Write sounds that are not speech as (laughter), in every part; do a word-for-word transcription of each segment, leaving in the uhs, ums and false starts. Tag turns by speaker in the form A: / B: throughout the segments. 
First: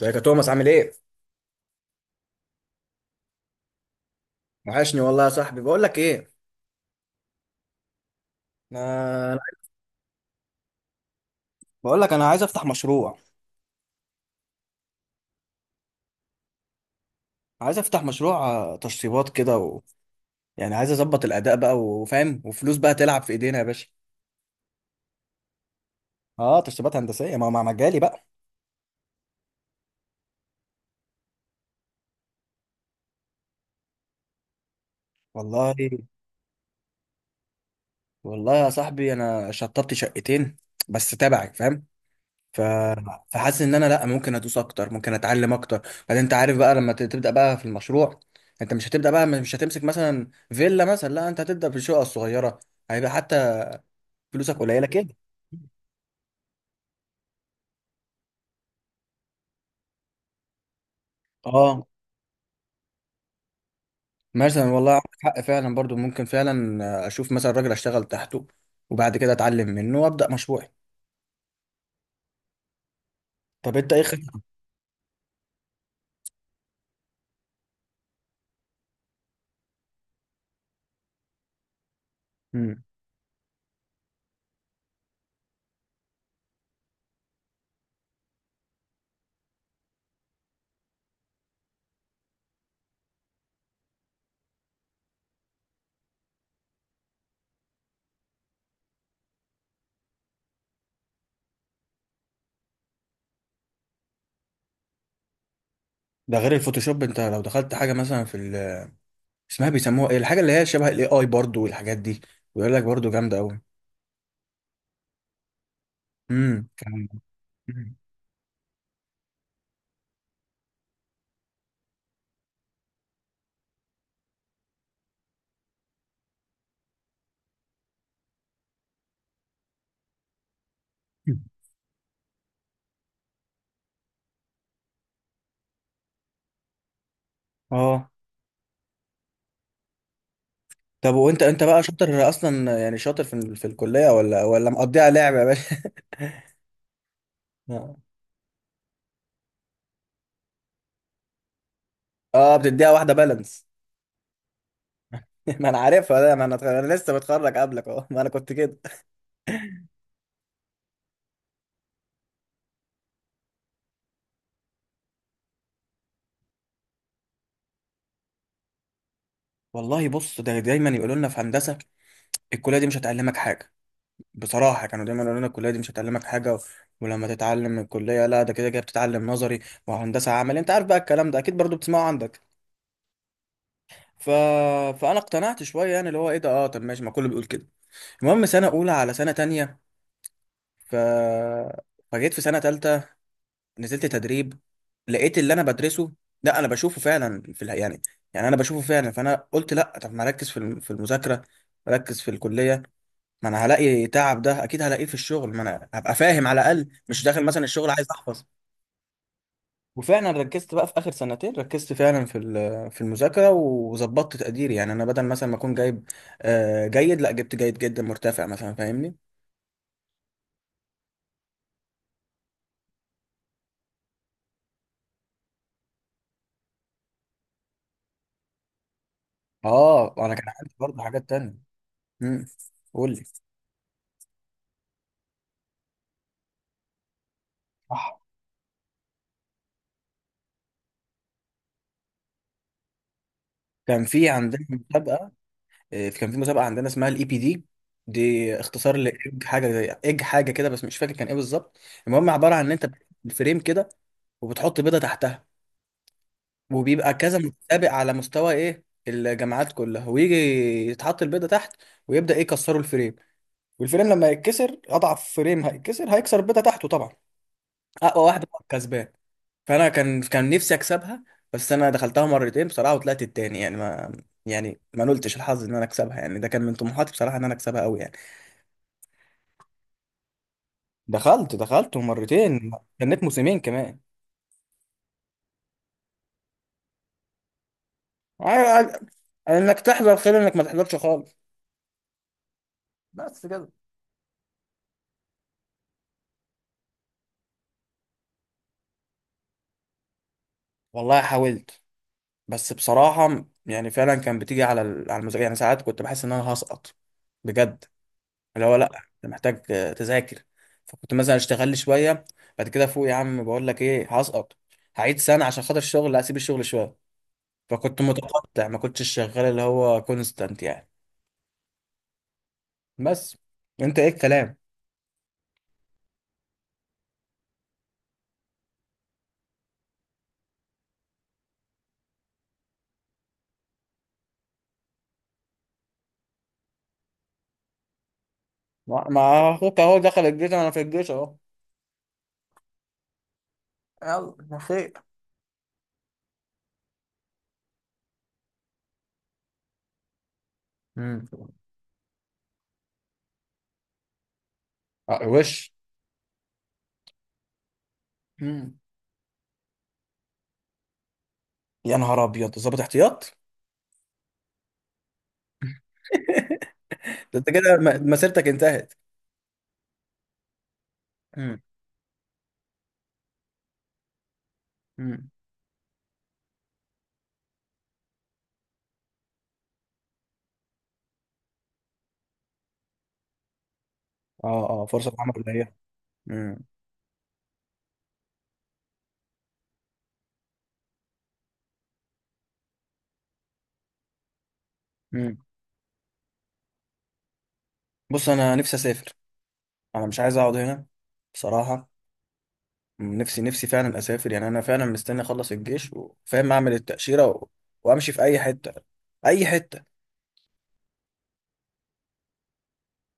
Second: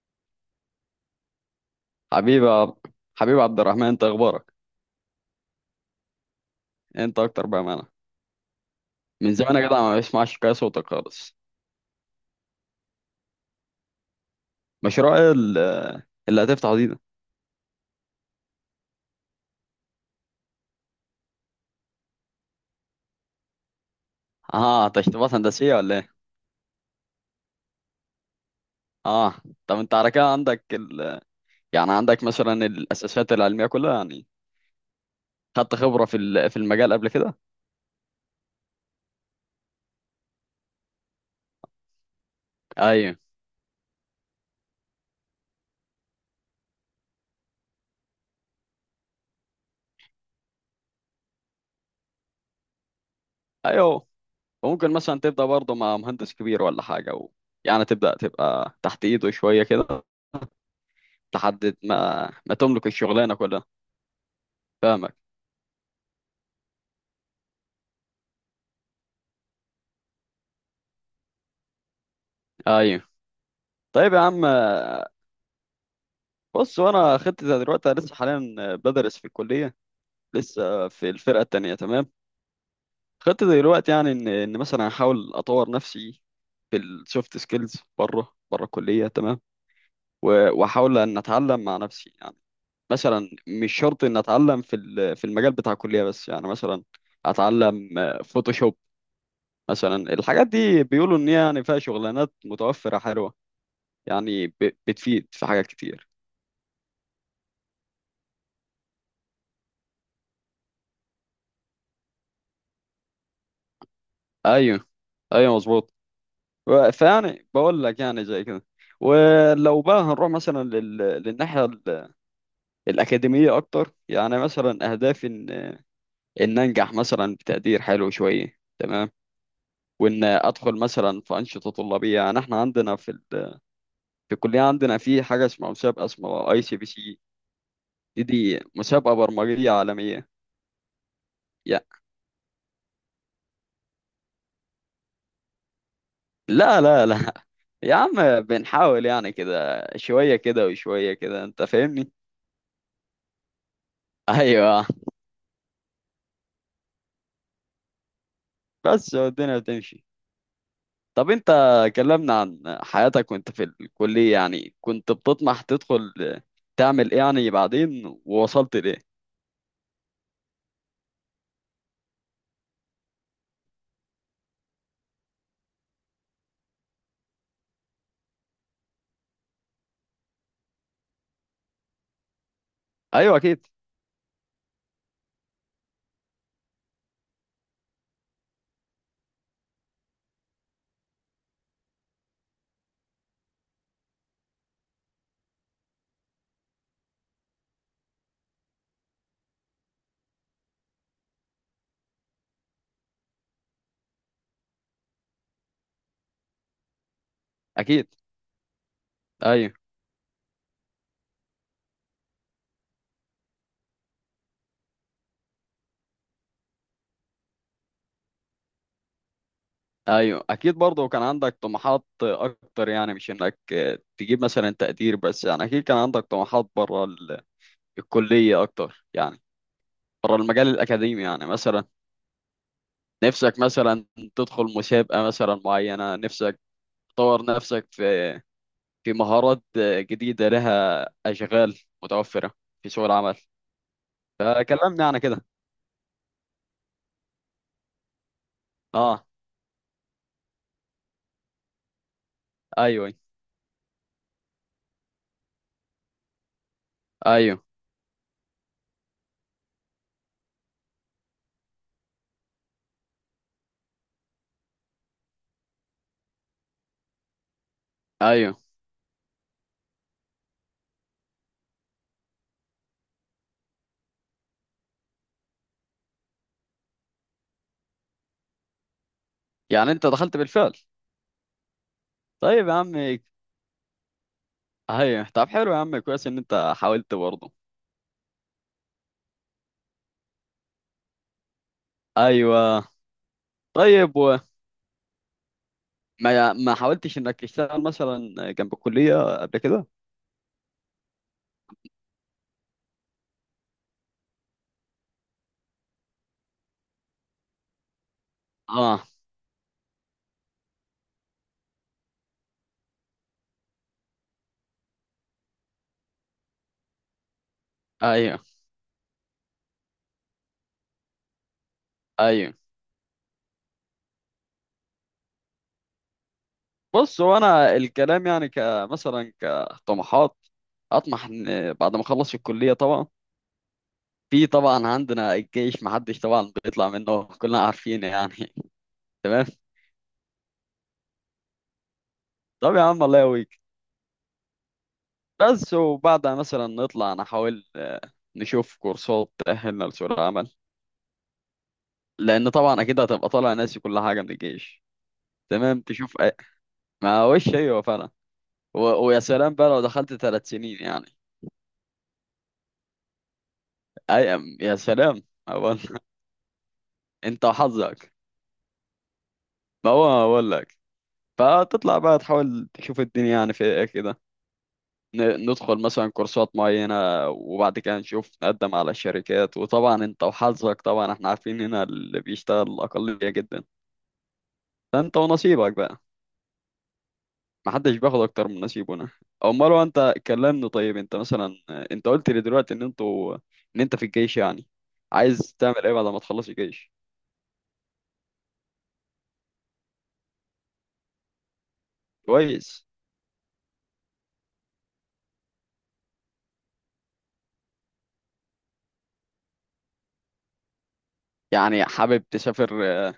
A: ازيك يا توماس عامل ايه؟
B: حبيبي عب- حبيبي عبد الرحمن، انت اخبارك؟
A: وحشني والله يا صاحبي. بقول لك ايه؟
B: انت اكتر بقى معنا. من
A: انا.
B: زمان يا جدع ما بسمعش كده صوتك خالص.
A: بقول لك انا عايز افتح مشروع
B: مشروع ايه ال- اللي هتفتحه دي ده؟
A: عايز افتح مشروع آه، تشطيبات كده و... يعني عايز اظبط الاداء بقى، وفاهم، وفلوس بقى تلعب في ايدينا يا باشا.
B: اه، تشطيبات هندسيه ولا ايه؟
A: اه، تشطيبات هندسيه ما مع مجالي بقى.
B: اه. طب انت على كده عندك ال... يعني عندك مثلا الاساسات العلميه كلها، يعني
A: والله.
B: خدت خبره في ال- في المجال قبل كده؟
A: والله يا صاحبي، انا شطبت شقتين بس تبعي، فاهم؟ ف...
B: ايوه.
A: فحاسس ان انا لا، ممكن ادوس اكتر، ممكن اتعلم اكتر. بعدين انت عارف بقى، لما ت- تبدا بقى في المشروع، انت مش هتبدا بقى، مش هتمسك مثلا فيلا مثلا، لا انت هتبدا بالشقه الصغيره. هيبقى حتى
B: ايوه.
A: فلوسك قليله
B: وممكن
A: كده.
B: مثلا تبدا برضه مع مهندس كبير ولا حاجه، و... يعني تبدا تبقى تحت ايده شويه كده لحد
A: اه،
B: ما ما تملك الشغلانه كلها.
A: مثلا والله عندك
B: فاهمك.
A: حق فعلا، برضو ممكن فعلا آه، اشوف مثلا راجل اشتغل تحته، وبعد كده اتعلم منه وابدا مشروعي.
B: ايوه.
A: طب انت ايه
B: طيب يا
A: خطتك؟
B: عم، بص. وانا خطتي زي دلوقتي، أنا لسه حاليا بدرس في الكليه، لسه في الفرقه التانيه، تمام.
A: مم.
B: خطتي دلوقتي يعني ان ان مثلا احاول اطور نفسي في السوفت سكيلز بره بره الكليه، تمام. و- واحاول ان اتعلم مع نفسي يعني. مثلا مش شرط ان اتعلم في ال- في المجال بتاع الكليه، بس يعني مثلا اتعلم فوتوشوب. مثلا الحاجات دي بيقولوا ان هي يعني فيها شغلانات متوفره حلوه، يعني ب- بتفيد في حاجات كتير.
A: ده غير الفوتوشوب، انت لو دخلت حاجه مثلا في ال- اسمها، بيسموها ايه الحاجه اللي هي شبه الاي اي برضو، والحاجات دي، ويقول لك برضو جامده قوي.
B: ايوه. ايوه، مظبوط.
A: امم.
B: و- فيعني بقول لك يعني زي كده. ولو بقى هنروح مثلا لل... للناحية ال- الأكاديمية أكتر، يعني مثلا أهدافي إن إن أنجح مثلا بتقدير حلو شوية، تمام. وإن أدخل مثلا في أنشطة طلابية، يعني إحنا عندنا في ال... في الكلية عندنا في حاجة اسمها مسابقة، اسمها أي سي بي سي.
A: اه،
B: دي دي مسابقة برمجية عالمية.
A: طب وانت انت
B: يا
A: بقى شاطر اصلا؟ يعني شاطر في في الكليه، ولا ولا مقضيها لعب يا باشا؟
B: لا، لا، لا. (laughs) يا
A: (laughs)
B: عم بنحاول يعني كده شوية كده وشوية كده، أنت فاهمني؟
A: اه، بتديها واحده بالانس.
B: (laughs) أيوه.
A: (laughs) ما انا عارفها ده، ما انا أنا لسه متخرج قبلك اهو، ما انا كنت كده.
B: بس الدنيا بتمشي. طب انت كلمنا عن حياتك وانت في الكلية، يعني كنت بتطمح تدخل تعمل ايه يعني بعدين، ووصلت لايه؟
A: والله بص، ده دايما يقولوا لنا في هندسه، الكليه دي مش هتعلمك حاجه. بصراحه كانوا دايما يقولوا لنا الكليه دي مش هتعلمك حاجه، و- ولما تتعلم من الكليه، لا ده كده كده بتتعلم نظري، وهندسه عملي. انت عارف بقى الكلام ده اكيد، برضو بتسمعه عندك.
B: ايوه. اكيد،
A: ف... فانا اقتنعت شويه، يعني اللي هو ايه ده، اه طب ماشي، ما كله بيقول كده. المهم سنه اولى على سنه تانية، ف فجيت في سنه تالتة، نزلت تدريب، لقيت اللي انا بدرسه، لا انا بشوفه فعلا في الح... يعني، يعني انا بشوفه فعلا. فانا قلت لا، طب ما اركز في الم- في المذاكره، ركز في الكليه. ما انا هلاقي تعب، ده اكيد هلاقيه في الشغل، ما انا هبقى فاهم على الاقل، مش داخل مثلا الشغل
B: اكيد.
A: عايز احفظ.
B: ايوه.
A: وفعلا ركزت بقى في اخر سنتين، ركزت فعلا في ال- في المذاكره، وظبطت تقديري. يعني انا بدل مثلا ما اكون جايب آه، جيد، لا جبت جيد جدا مرتفع مثلا، فاهمني.
B: ايوه، اكيد برضه كان عندك طموحات اكتر، يعني مش انك تجيب مثلا تقدير بس. يعني اكيد كان عندك طموحات بره ال- الكلية اكتر يعني،
A: اه، انا
B: بره
A: كان
B: المجال
A: عندي برضه
B: الاكاديمي،
A: حاجات
B: يعني
A: تانية.
B: مثلا
A: امم قول لي.
B: نفسك مثلا تدخل مسابقة مثلا معينة، نفسك تطور نفسك
A: صح.
B: في في مهارات جديدة لها أشغال متوفرة في سوق العمل،
A: كان في عندنا
B: فكلمني عن
A: مسابقه.
B: كده.
A: آه، كان في مسابقه عندنا اسمها الاي بي دي. دي اختصار
B: اه.
A: لاج حاجه زي اج حاجه كده، بس مش فاكر كان ايه بالظبط. المهم عباره عن ان انت
B: ايوه.
A: بتعمل فريم كده، وبتحط بيضه تحتها، وبيبقى كذا
B: ايوه.
A: متسابق على مستوى ايه الجامعات كلها، ويجي يتحط البيضه تحت، ويبدا ايه يكسروا الفريم. والفريم لما يتكسر، اضعف فريم هيتكسر هيكسر البيضه تحته طبعا. اقوى واحد
B: ايوه.
A: هو الكسبان. فانا كان كان نفسي اكسبها، بس انا دخلتها مرتين بصراحه وطلعت التاني. يعني ما يعني ما نلتش الحظ ان انا اكسبها، يعني ده كان من طموحاتي بصراحه، ان انا اكسبها قوي يعني.
B: يعني انت دخلت بالفعل.
A: دخلت دخلت
B: طيب
A: مرتين،
B: يا عم.
A: جنيت موسمين كمان.
B: ايوه، طب حلو يا عم، كويس ان انت حاولت برضه.
A: ع- ع- انك تحضر خير، انك ما تحضرش خالص.
B: ايوه.
A: بس كده.
B: طيب، وما ما حاولتش انك تشتغل مثلا جنب الكلية قبل كده؟
A: والله حاولت، بس بصراحة يعني فعلا كان بتيجي على ال- على المذاكرة. يعني ساعات كنت بحس إن أنا هسقط بجد، اللي هو لأ،
B: اه.
A: أنت محتاج آه، تذاكر. فكنت مثلا أشتغل لي شوية، بعد كده فوق يا عم، بقول لك إيه هسقط، هعيد سنة عشان خاطر الشغل. لا أسيب الشغل شوية. فكنت
B: ايوه.
A: متقطع، ما كنتش شغال اللي هو كونستانت يعني.
B: ايوه.
A: بس. أنت إيه الكلام؟
B: بص هو انا الكلام يعني كمثلا كطموحات اطمح ان بعد ما اخلص الكلية طبعا. في طبعا عندنا الجيش محدش طبعا بيطلع منه، كلنا عارفين يعني. (laughs)
A: ما
B: تمام.
A: ما أخوك أهو دخل الجيش، أنا في الجيش أهو.
B: طب يا عم، الله يقويك.
A: يلا ما خير.
B: بس وبعدها مثلا نطلع نحاول آه، نشوف كورسات تأهلنا لسوق العمل،
A: مم.
B: لأن طبعا أكيد هتبقى طالع ناسي كل حاجة من الجيش.
A: آه، وش.
B: تمام. تشوف أي... ما وش، أيوه فعلا.
A: مم.
B: و... ويا سلام بقى لو دخلت ثلاث سنين يعني.
A: يا نهار أبيض، ظابط احتياط!
B: أي، يا سلام أقول.
A: (laughs)
B: (laughs)
A: ده
B: أنت
A: أنت كده م-
B: وحظك.
A: مسيرتك انتهت.
B: ما هو أقول لك.
A: امم.
B: فتطلع بقى تحاول تشوف الدنيا يعني في إيه كده.
A: امم.
B: ن- ندخل مثلا كورسات معينة، وبعد كده نشوف نقدم على الشركات. وطبعا انت وحظك، طبعا احنا عارفين هنا اللي بيشتغل أقلية جدا،
A: اه، اه، فرصة
B: فانت
A: العمل قليلة.
B: ونصيبك بقى.
A: امم.
B: محدش بياخد اكتر من نصيبه هنا. امال هو انت كلمني، طيب انت مثلا، انت قلت لي دلوقتي ان انتوا ان انت في الجيش يعني،
A: امم.
B: عايز تعمل ايه بعد ما تخلص الجيش؟
A: بص انا نفسي اسافر، انا مش عايز اقعد هنا بصراحه.
B: كويس.
A: مم، نفسي نفسي فعلا اسافر، يعني انا فعلا مستني اخلص الجيش وفاهم اعمل التاشيره و... وامشي في اي حته، اي حته.
B: يعني حابب تسافر آه،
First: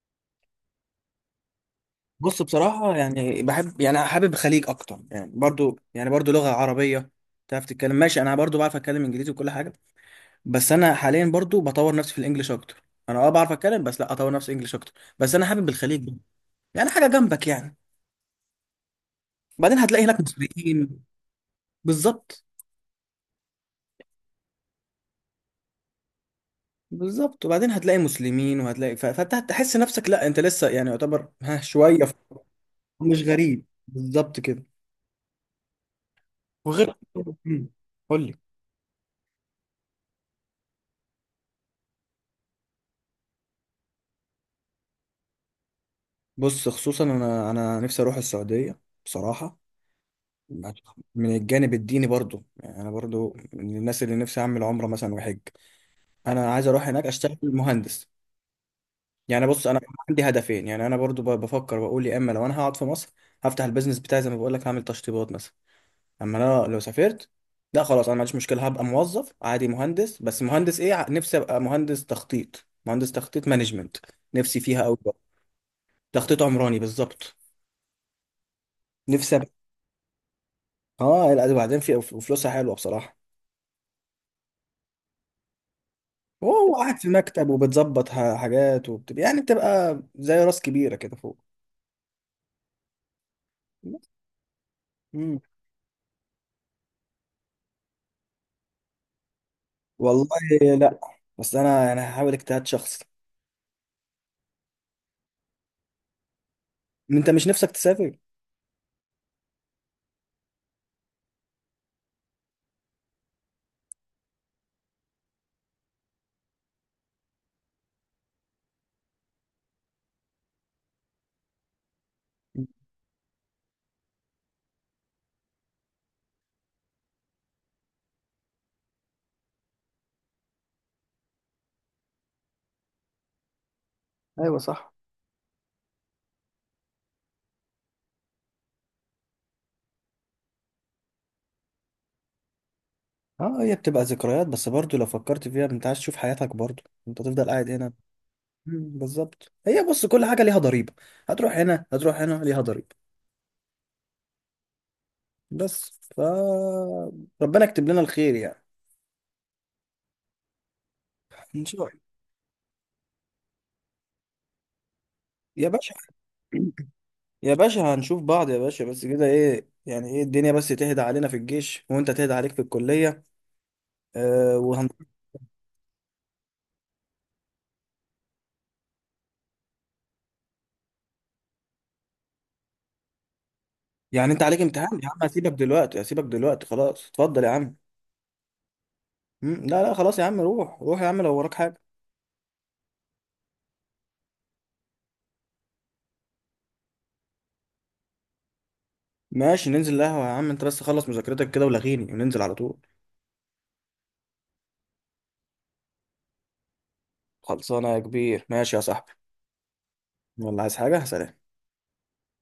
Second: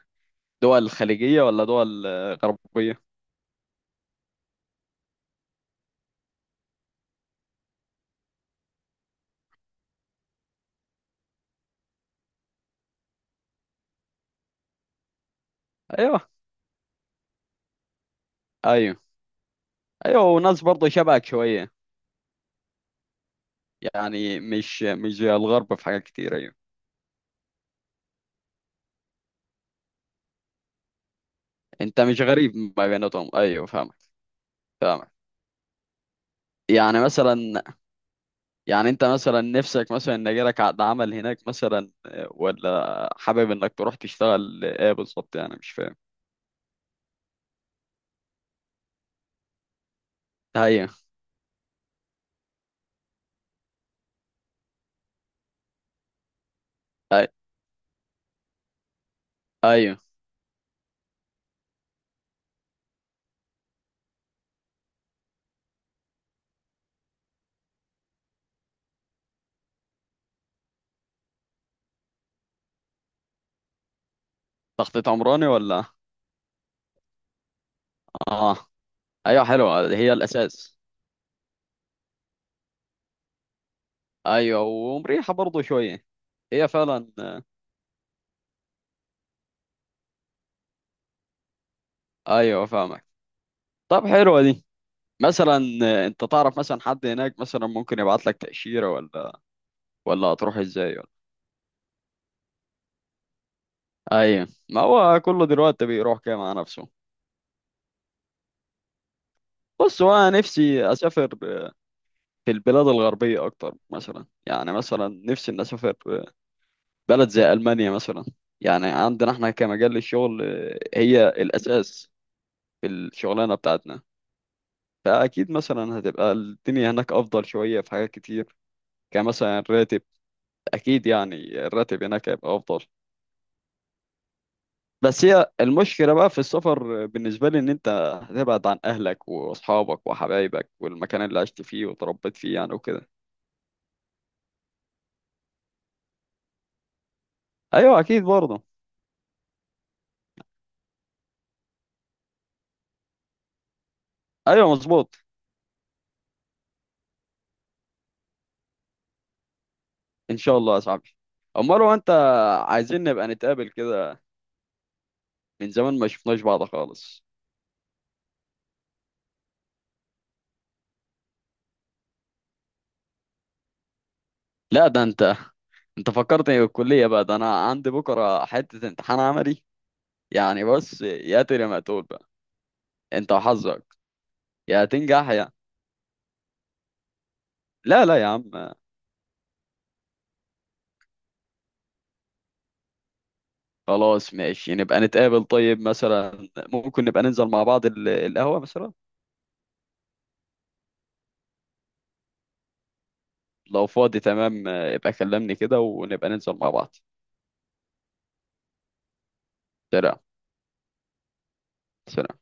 B: دول خليجية ولا دول آه،
A: بص بصراحه،
B: غربية؟
A: يعني بحب، يعني حابب الخليج اكتر يعني برضو يعني برضو لغه عربيه تعرف تتكلم، ماشي. انا برضو بعرف اتكلم انجليزي وكل حاجه، بس انا حاليا برضو بطور نفسي في الانجليش اكتر. انا اه بعرف اتكلم، بس لا اطور نفسي انجليش اكتر. بس انا حابب الخليج،
B: ايوه.
A: يعني حاجه جنبك يعني.
B: ايوه.
A: بعدين هتلاقي هناك
B: ايوه. وناس
A: مسيحيين.
B: برضه شبهك شوية.
A: بالظبط.
B: يعني مش مش زي الغرب في حاجات كتير، ايوه.
A: بالظبط، وبعدين هتلاقي مسلمين وهتلاقي، ف- فانت هتحس نفسك لا انت لسه يعني يعتبر ها
B: انت
A: شويه ف-
B: مش غريب ما
A: مش
B: بيناتهم،
A: غريب
B: ايوه فاهمك.
A: بالظبط كده.
B: فاهمك.
A: وغير.
B: يعني مثلا،
A: مم. قول لي.
B: يعني انت مثلا نفسك مثلا ان يجيلك عقد عمل هناك مثلا، آه، ولا حابب انك تروح تشتغل ايه بالظبط؟ يعني مش فاهم.
A: بص خصوصا انا انا نفسي اروح السعوديه بصراحه،
B: ايوه.
A: من الجانب الديني برضو. يعني انا برضو من الناس اللي نفسي اعمل عمره مثلا وحج. انا عايز اروح هناك
B: أي-
A: اشتغل مهندس. يعني بص انا
B: ايوه،
A: عندي هدفين. يعني انا برضو ب- بفكر واقول، يا اما لو انا هقعد في مصر هفتح البيزنس بتاعي زي ما بقول لك، هعمل تشطيبات مثلا. اما انا لو سافرت، لا خلاص انا ما عنديش مشكله، هبقى موظف عادي مهندس. بس مهندس ايه؟ ع- نفسي ابقى مهندس تخطيط، مهندس تخطيط مانجمنت، نفسي فيها قوي.
B: تخطيط عمراني ولا؟
A: تخطيط عمراني بالظبط.
B: اه.
A: نفسي
B: ايوه،
A: ابقى.
B: حلوه هي الاساس.
A: اه لا، ده بعدين، في وفلوسها حلوه بصراحه.
B: ايوه، ومريحه برضه شويه. هي
A: وهو قاعد في
B: فعلا، آه،
A: مكتب، وبتظبط ح- حاجات، وبتبقى يعني بتبقى زي راس كبيره كده فوق.
B: ايوه فاهمك. طب حلوه دي.
A: مم.
B: مثلا آه، انت تعرف مثلا حد هناك مثلا ممكن يبعت لك تأشيرة ولا ولا
A: والله.
B: هتروح ازاي
A: لا،
B: ولا؟
A: بس انا انا هحاول اجتهاد شخصي.
B: ايوه. ما هو كله دلوقتي بيروح كده مع نفسه.
A: انت مش نفسك تسافر؟
B: بص هو انا نفسي اسافر في البلاد الغربيه اكتر مثلا، يعني مثلا نفسي ان اسافر بلد زي المانيا مثلا. يعني عندنا احنا كمجال الشغل، هي الاساس في الشغلانه بتاعتنا، فاكيد مثلا هتبقى الدنيا هناك افضل شويه في حاجات كتير، كمثلا الراتب. اكيد، يعني الراتب هناك هيبقى افضل.
A: ايوه صح.
B: بس هي المشكلة بقى في السفر بالنسبة لي، إن أنت هتبعد عن أهلك وأصحابك وحبايبك والمكان اللي عشت فيه وتربيت فيه يعني، وكده.
A: اه، هي بتبقى ذكريات، بس برضو لو فكرت فيها، انت عايز تشوف حياتك برضو، انت تفضل قاعد هنا.
B: أيوه أكيد برضه.
A: مم، بالظبط. هي بص، كل حاجة ليها ضريبة، هتروح هنا هتروح هنا ليها ضريبة.
B: أيوه مظبوط.
A: بس ف ربنا يكتب لنا الخير يعني.
B: إن شاء الله يا صاحبي.
A: ان شاء
B: أمال
A: الله.
B: هو أنت، عايزين نبقى نتقابل كده،
A: يا
B: من
A: باشا،
B: زمان ما شفناش بعض خالص.
A: يا باشا هنشوف بعض يا باشا، بس كده ايه يعني، ايه الدنيا بس تهدى علينا في الجيش وانت تهدى عليك في الكلية. آه وهن...
B: لا، ده أنت أنت فكرتني بالكلية بقى، ده أنا عندي بكرة حتة امتحان عملي. يعني بص يا ترى، ما تقول بقى، أنت وحظك،
A: يعني انت عليك
B: يا
A: امتحان يا عم،
B: تنجح يا،
A: هسيبك دلوقتي، هسيبك دلوقتي خلاص. اتفضل يا عم.
B: لا، لا يا عم.
A: مم، لا لا خلاص يا عم، روح روح يا عم لو وراك حاجة.
B: خلاص ماشي، نبقى نتقابل، طيب مثلا ممكن نبقى ننزل مع بعض ال- القهوة مثلا،
A: ماشي ننزل القهوة يا عم، انت بس خلص مذاكرتك كده ولغيني وننزل على طول.
B: لو فاضي تمام، آه، يبقى كلمني كده ونبقى ننزل مع بعض.
A: خلصانة يا كبير، ماشي يا صاحبي.
B: سلام.
A: والله عايز حاجة، سلام.
B: سلام.